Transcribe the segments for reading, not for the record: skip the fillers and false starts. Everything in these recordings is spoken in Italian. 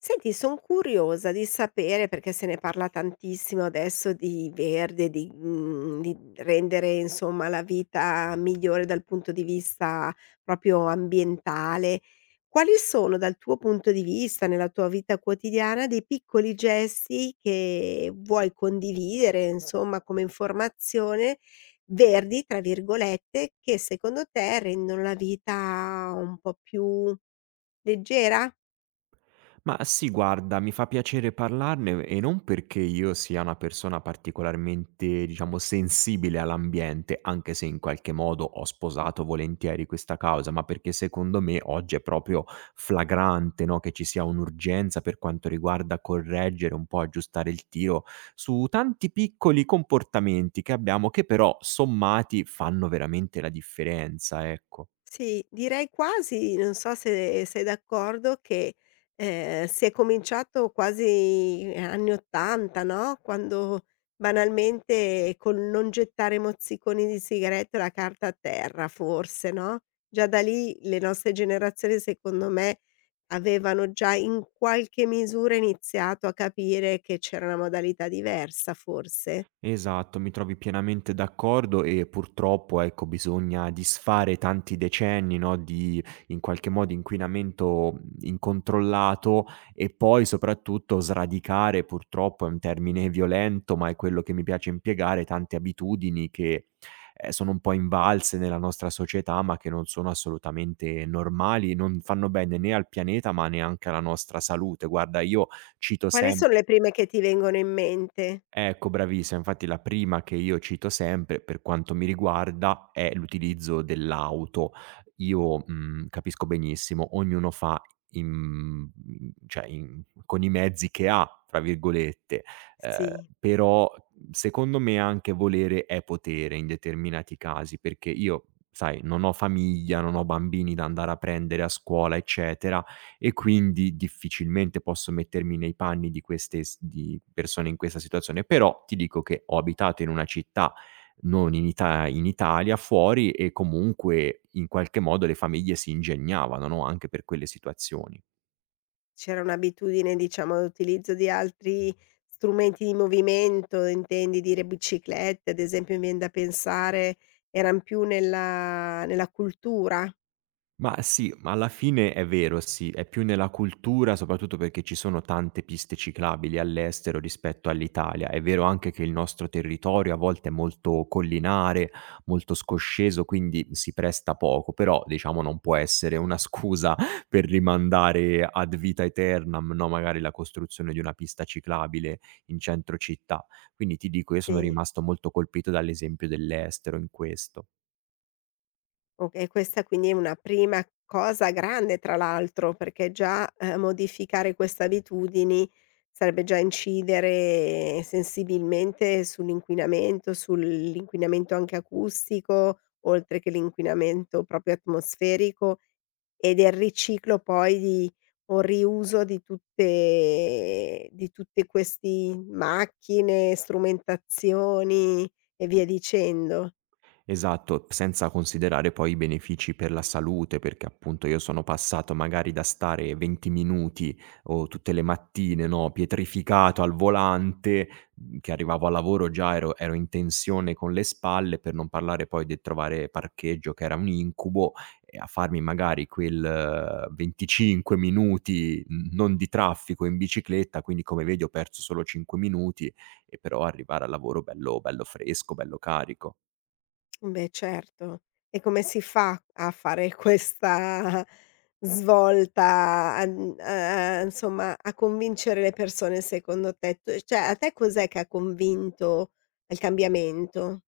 Senti, son curiosa di sapere, perché se ne parla tantissimo adesso di verde, di rendere insomma la vita migliore dal punto di vista proprio ambientale. Quali sono dal tuo punto di vista, nella tua vita quotidiana, dei piccoli gesti che vuoi condividere, insomma, come informazione, "verdi" tra virgolette, che secondo te rendono la vita un po' più leggera? Ma sì, guarda, mi fa piacere parlarne e non perché io sia una persona particolarmente, diciamo, sensibile all'ambiente, anche se in qualche modo ho sposato volentieri questa causa, ma perché secondo me oggi è proprio flagrante, no, che ci sia un'urgenza per quanto riguarda correggere, un po' aggiustare il tiro su tanti piccoli comportamenti che abbiamo che però sommati fanno veramente la differenza, ecco. Sì, direi quasi, non so se sei d'accordo, che, si è cominciato quasi anni '80, no, quando banalmente col non gettare mozziconi di sigarette e la carta a terra forse, no, già da lì le nostre generazioni secondo me avevano già in qualche misura iniziato a capire che c'era una modalità diversa forse. Esatto, mi trovi pienamente d'accordo e purtroppo, ecco, bisogna disfare tanti decenni, no, di in qualche modo inquinamento, incontrollato e poi soprattutto sradicare, purtroppo è un termine violento, ma è quello che mi piace impiegare, tante abitudini che, sono un po' invalse nella nostra società, ma che non sono assolutamente normali, non fanno bene né al pianeta, ma neanche alla nostra salute. Guarda, io cito Quali sem. sono le prime che ti vengono in mente? Ecco, bravissima. Infatti la prima che io cito sempre, per quanto mi riguarda, è l'utilizzo dell'auto. Io, capisco benissimo, ognuno fa in cioè in con i mezzi che ha, tra virgolette, ehm, Sì. però secondo me anche volere è potere in determinati casi, perché io, sai, non ho famiglia, non ho bambini da andare a prendere a scuola, eccetera, e quindi difficilmente posso mettermi nei panni di queste s di persone in questa situazione. Però ti dico che ho abitato in una città, non in Italia, fuori e comunque in qualche modo le famiglie si ingegnavano, no, anche per quelle situazioni. C'era un'abitudine, diciamo, all'utilizzo di altri strumenti di movimento, intendi dire biciclette, ad esempio, mi vien da pensare, eran più nella cultura? Ma sì, ma alla fine è vero, sì, è più nella cultura, soprattutto perché ci sono tante piste ciclabili all'estero rispetto all'Italia. È vero anche che il nostro territorio a volte è molto collinare, molto scosceso, quindi si presta poco, però diciamo non può essere una scusa per rimandare ad vita aeternam, no, magari la costruzione di una pista ciclabile in centro città. Quindi ti dico, io sono Sì. rimasto molto colpito dall'esempio dell'estero in questo. Okay, questa quindi è una prima cosa grande tra l'altro, perché già, modificare queste abitudini sarebbe già incidere sensibilmente sull'inquinamento anche acustico, oltre che l'inquinamento proprio atmosferico e del riciclo poi di o riuso di tutte di tutti questi macchine, strumentazioni e via dicendo. Esatto, senza considerare poi i benefici per la salute, perché appunto io sono passato magari da stare 20 minuti o tutte le mattine, no, pietrificato al volante, che arrivavo a lavoro già ero in tensione con le spalle, per non parlare poi del trovare parcheggio che era un incubo, e a farmi magari quel 25 minuti n non di traffico in bicicletta, quindi come vedi ho perso solo 5 minuti e però arrivare al lavoro bello bello fresco, bello carico. Beh, certo. E come si fa a fare questa svolta a n a a insomma, a convincere le persone secondo te? Tu, cioè a te, cos'è che ha convinto al cambiamento?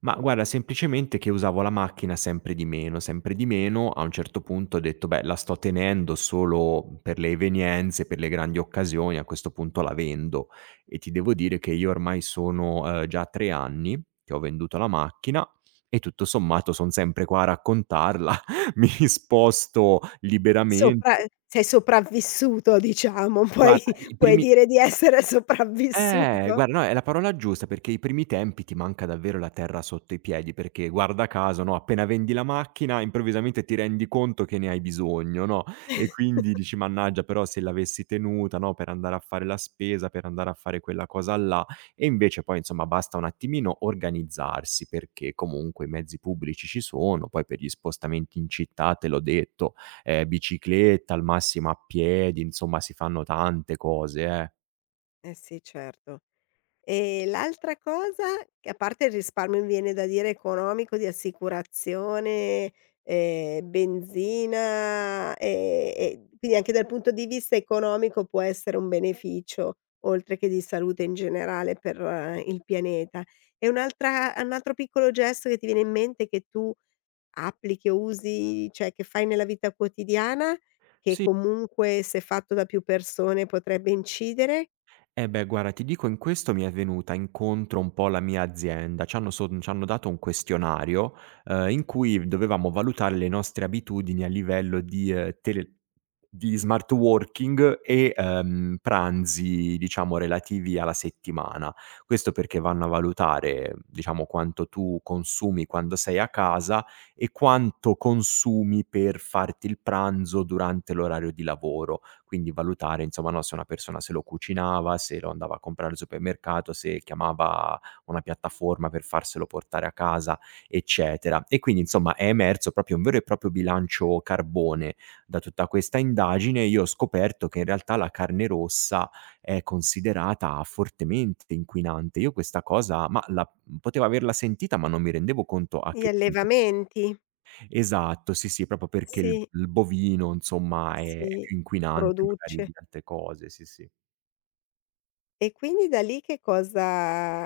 Ma guarda, semplicemente che usavo la macchina sempre di meno, a un certo punto ho detto: "Beh, la sto tenendo solo per le evenienze, per le grandi occasioni, a questo punto la vendo". E ti devo dire che io ormai sono, già 3 anni che ho venduto la macchina e tutto sommato son sempre qua a raccontarla, mi sposto Sopra liberamente. Sei sopravvissuto, diciamo, puoi Guarda, i puoi primi. dire di essere sopravvissuto. Guarda, no, è la parola giusta perché i primi tempi ti manca davvero la terra sotto i piedi, perché guarda caso, no, appena vendi la macchina improvvisamente ti rendi conto che ne hai bisogno, no, e quindi dici: "Mannaggia, però se l'avessi tenuta, no, per andare a fare la spesa, per andare a fare quella cosa là". E invece poi, insomma, basta un attimino organizzarsi, perché comunque i mezzi pubblici ci sono, poi per gli spostamenti in città, te l'ho detto, bicicletta, al massimo a piedi, insomma si fanno tante cose, eh. Eh sì, certo. E l'altra cosa che, a parte il risparmio, mi viene da dire economico, di assicurazione, benzina, e quindi anche dal punto di vista economico può essere un beneficio, oltre che di salute in generale per il pianeta. E un altro piccolo gesto che ti viene in mente che tu applichi o usi, cioè che fai nella vita quotidiana, che Sì. comunque se fatto da più persone potrebbe incidere, Eh beh, guarda, ti dico in questo mi è venuta incontro un po' la mia azienda. C'hanno dato un questionario, in cui dovevamo valutare le nostre abitudini a livello di smart working e, pranzi diciamo relativi alla settimana. Questo perché vanno a valutare, diciamo, quanto tu consumi quando sei a casa e quanto consumi per farti il pranzo durante l'orario di lavoro, quindi valutare insomma, no, se una persona se lo cucinava, se lo andava a comprare al supermercato, se chiamava una piattaforma per farselo portare a casa, eccetera. E quindi insomma è emerso proprio un vero e proprio bilancio carbone. Da tutta questa indagine io ho scoperto che in realtà la carne rossa è considerata fortemente inquinante. Io questa cosa, ma la potevo averla sentita, ma non mi rendevo conto a gli che punto. allevamenti, Esatto, sì, sì, proprio perché il sì, il bovino insomma è sì, più inquinante magari di produce. altre cose, sì, sì. E quindi da lì che cosa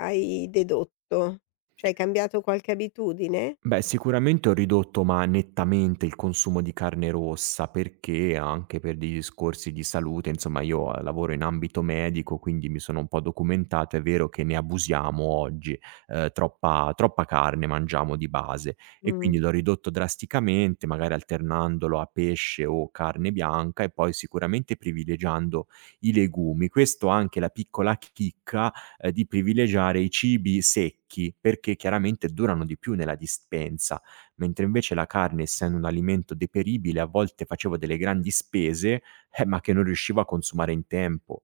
hai dedotto? Cioè hai cambiato qualche abitudine? Beh, sicuramente ho ridotto, ma nettamente, il consumo di carne rossa, perché anche per dei discorsi di salute, insomma io, lavoro in ambito medico, quindi mi sono un po' documentato, è vero che ne abusiamo oggi, troppa carne mangiamo di base e Mh. quindi l'ho ridotto drasticamente, magari alternandolo a pesce o carne bianca e poi sicuramente privilegiando i legumi. Questo ha anche la piccola chicca di privilegiare i cibi secchi, perché chiaramente durano di più nella dispensa, mentre invece la carne, essendo un alimento deperibile, a volte facevo delle grandi spese, ma che non riuscivo a consumare in tempo.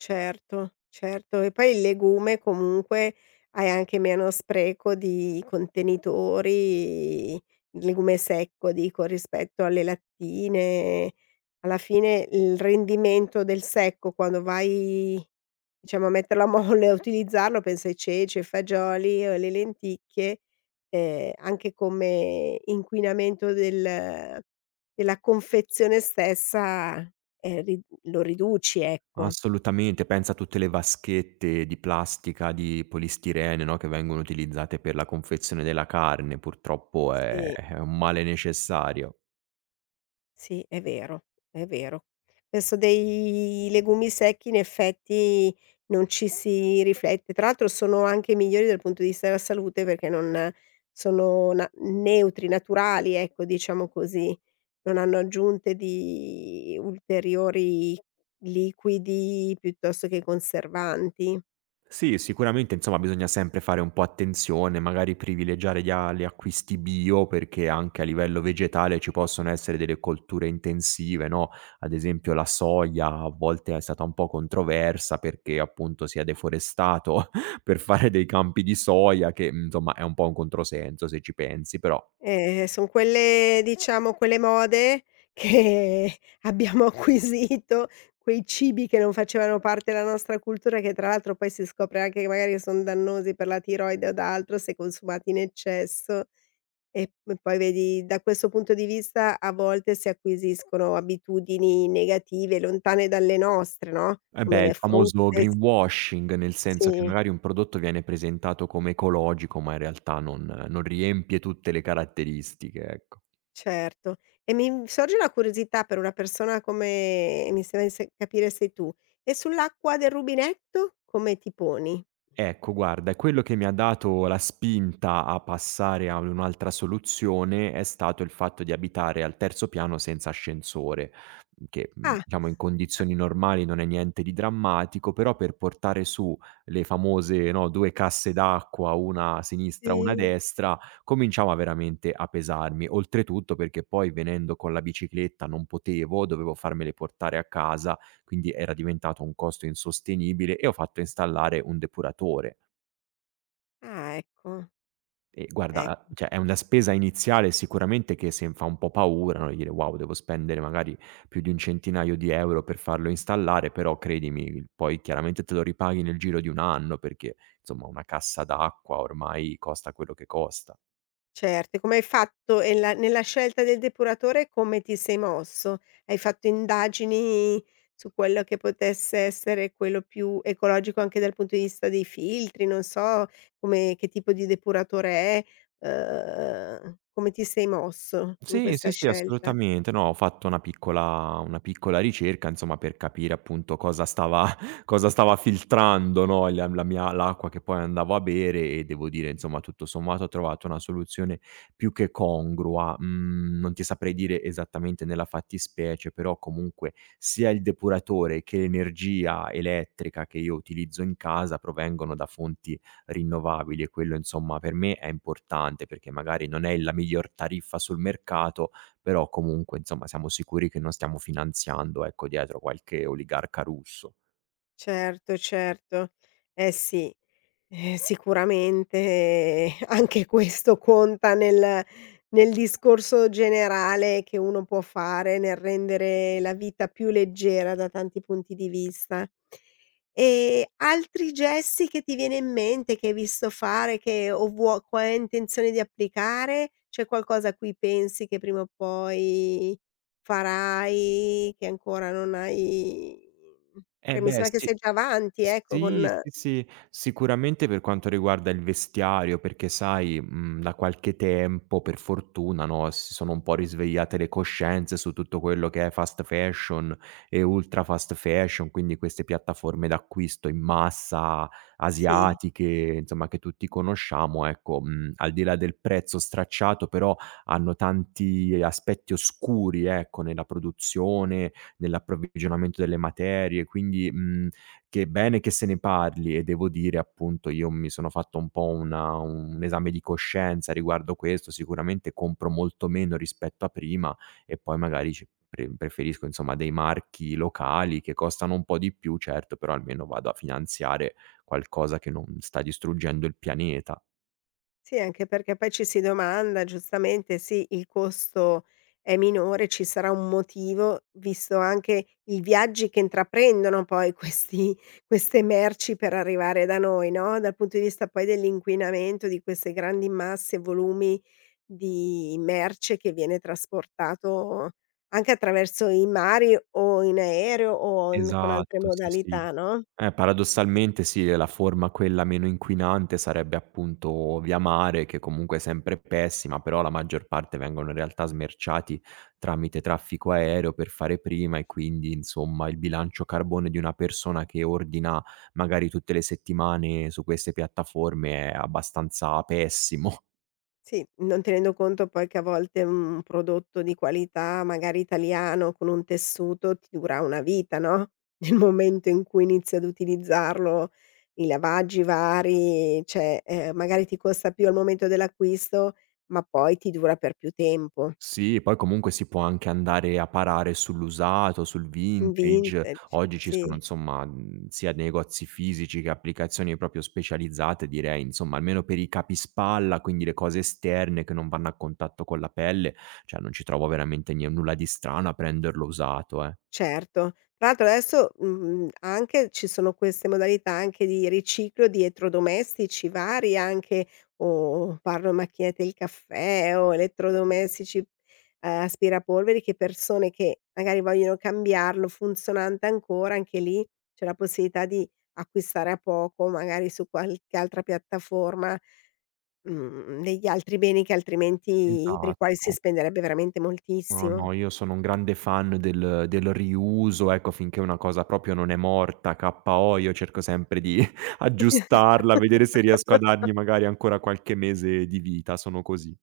Certo, certo. E poi il legume comunque hai anche meno spreco di contenitori, il legume secco dico, rispetto alle lattine. Alla fine il rendimento del secco quando vai, diciamo, a metterlo a molle, a utilizzarlo, penso ai ceci, ai fagioli o alle lenticchie, anche come inquinamento della confezione stessa, ri lo riduci, ecco. Assolutamente, pensa a tutte le vaschette di plastica, di polistirene, no, che vengono utilizzate per la confezione della carne, purtroppo è Sì, è un male necessario. sì, è vero, è vero. Penso, dei legumi secchi in effetti non ci si riflette. Tra l'altro sono anche migliori dal punto di vista della salute perché non sono na neutri, naturali, ecco, diciamo così. Non hanno aggiunte di ulteriori liquidi piuttosto che conservanti. Sì, sicuramente insomma bisogna sempre fare un po' attenzione, magari privilegiare gli acquisti bio perché anche a livello vegetale ci possono essere delle colture intensive, no, ad esempio la soia a volte è stata un po' controversa perché appunto si è deforestato per fare dei campi di soia che, insomma è un po' un controsenso se ci pensi, però Son quelle, diciamo, quelle mode che abbiamo acquisito, quei cibi che non facevano parte della nostra cultura, che tra l'altro poi si scopre anche che magari son dannosi per la tiroide od altro se consumati in eccesso e p poi vedi da questo punto di vista a volte si acquisiscono abitudini negative, lontane dalle nostre, no, eh come beh, il le famoso frutte s greenwashing, nel senso che sì. magari un prodotto viene presentato come ecologico, ma in realtà non riempie tutte le caratteristiche, ecco. Certo. E mi sorge una curiosità per una persona come mi sembra di se capire sei tu, e sull'acqua del rubinetto come ti poni? Ecco, guarda, è quello che mi ha dato la spinta a passare a un'altra soluzione è stato il fatto di abitare al terzo piano senza ascensore, che Ah, diciamo in condizioni normali non è niente di drammatico, però per portare su le famose, no, 2 casse d'acqua, una a sinistra, una a sì. destra, cominciava veramente a pesarmi. Oltretutto perché poi venendo con la bicicletta non potevo, dovevo farmele portare a casa, quindi era diventato un costo insostenibile e ho fatto installare un depuratore. Ah, ecco, E guarda, a ecco. cioè è una spesa iniziale sicuramente che se fa un po' paura, no, dire: "Wow, devo spendere magari più di un centinaio di euro per farlo installare", però credimi, il poi chiaramente te lo ripaghi nel giro di 1 anno perché, insomma, una cassa d'acqua ormai costa quello che costa. Certo, e come hai fatto, e la nella scelta del depuratore, come ti sei mosso? Hai fatto indagini su quello che potesse essere quello più ecologico anche dal punto di vista dei filtri, non so come che tipo di depuratore è, come ti sei mosso in Sì, sì, questa sì, scelta? assolutamente. No, ho fatto una piccola ricerca, insomma, per capire appunto cosa stava cosa stava filtrando, no, la la mia l'acqua che poi andavo a bere e devo dire, insomma, tutto sommato ho trovato una soluzione più che congrua. Mhmm, Non ti saprei dire esattamente nella fattispecie, però comunque sia il depuratore che l'energia elettrica che io utilizzo in casa provengono da fonti rinnovabili e quello insomma per me è importante, perché magari non è la miglior tariffa sul mercato, però comunque insomma siamo sicuri che non stiamo finanziando, ecco, dietro qualche oligarca russo. Certo, certo. Eh sì. Sicuramente anche questo conta nel discorso generale che uno può fare, nel rendere la vita più leggera da tanti punti di vista. Altri gesti che ti viene in mente, che hai visto fare, che o hai intenzione di applicare? C'è qualcosa a cui pensi che prima o poi farai, che ancora non hai, Eh che mi beh sembra che sì. sei già avanti ecco Sì, con, sì, sì, sicuramente per quanto riguarda il vestiario, perché sai, da qualche tempo, per fortuna, no, si sono un po' risvegliate le coscienze su tutto quello che è fast fashion e ultra fast fashion, quindi queste piattaforme d'acquisto in massa sì. asiatiche, insomma che tutti conosciamo, ecco, al di là del prezzo stracciato, però hanno tanti aspetti oscuri, ecco, nella produzione, nell'approvvigionamento delle materie, quindi, che bene che se ne parli e devo dire appunto io mi sono fatto un po' una un esame di coscienza riguardo questo, sicuramente compro molto meno rispetto a prima e poi magari ci pre preferisco insomma dei marchi locali che costano un po' di più, certo, però almeno vado a finanziare qualcosa che non sta distruggendo il pianeta. Sì, anche perché poi ci si domanda giustamente: sì, il costo è minore, ci sarà un motivo, visto anche i viaggi che intraprendono poi questi queste merci per arrivare da noi, no, dal punto di vista poi dell'inquinamento di queste grandi masse, volumi di merce che viene trasportato anche attraverso i mari o in aereo o in con altre Esatto, sì, sì. modalità, no? Paradossalmente sì, è la forma quella meno inquinante sarebbe appunto via mare, che comunque è sempre pessima, però la maggior parte vengono in realtà smerciati tramite traffico aereo per fare prima e quindi insomma il bilancio carbone di una persona che ordina magari tutte le settimane su queste piattaforme è abbastanza pessimo. Sì, non tenendo conto poi che a volte un prodotto di qualità, magari italiano, con un tessuto ti dura una vita, no, nel momento in cui inizi ad utilizzarlo, i lavaggi vari, cioè, magari ti costa più al momento dell'acquisto, ma poi ti dura per più tempo. Sì, poi comunque si può anche andare a parare sull'usato, sul vintage. Vintage, Oggi ci sono sì. insomma, sia negozi fisici che applicazioni proprio specializzate direi, insomma, almeno per i capispalla, quindi le cose esterne che non vanno a contatto con la pelle, cioè non ci trovo veramente nie nulla di strano a prenderlo usato, eh. Certo. Tra l'altro adesso, anche ci sono queste modalità anche di riciclo di elettrodomestici vari, anche o parlo macchinette del caffè o elettrodomestici, aspirapolveri, che persone che magari vogliono cambiarlo funzionante ancora, anche lì c'è la possibilità di acquistare a poco, magari su qualche altra piattaforma, degli altri beni che altrimenti per i Esatto. quali si Esatto. spenderebbe veramente No, moltissimo. no, io sono un grande fan del riuso, ecco, finché una cosa proprio non è morta, KO, io cerco sempre di aggiustarla, vedere se riesco a dargli magari ancora qualche mese di vita, sono così.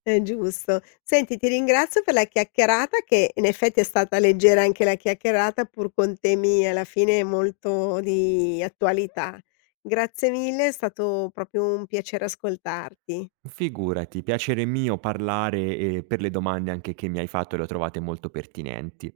È giusto. Senti, ti ringrazio per la chiacchierata che in effetti è stata leggera anche la chiacchierata, pur con temi alla fine molto di attualità. Grazie mille, è stato proprio un piacere ascoltarti. Figurati, piacere mio parlare e per le domande anche che mi hai fatto, le ho trovate molto pertinenti.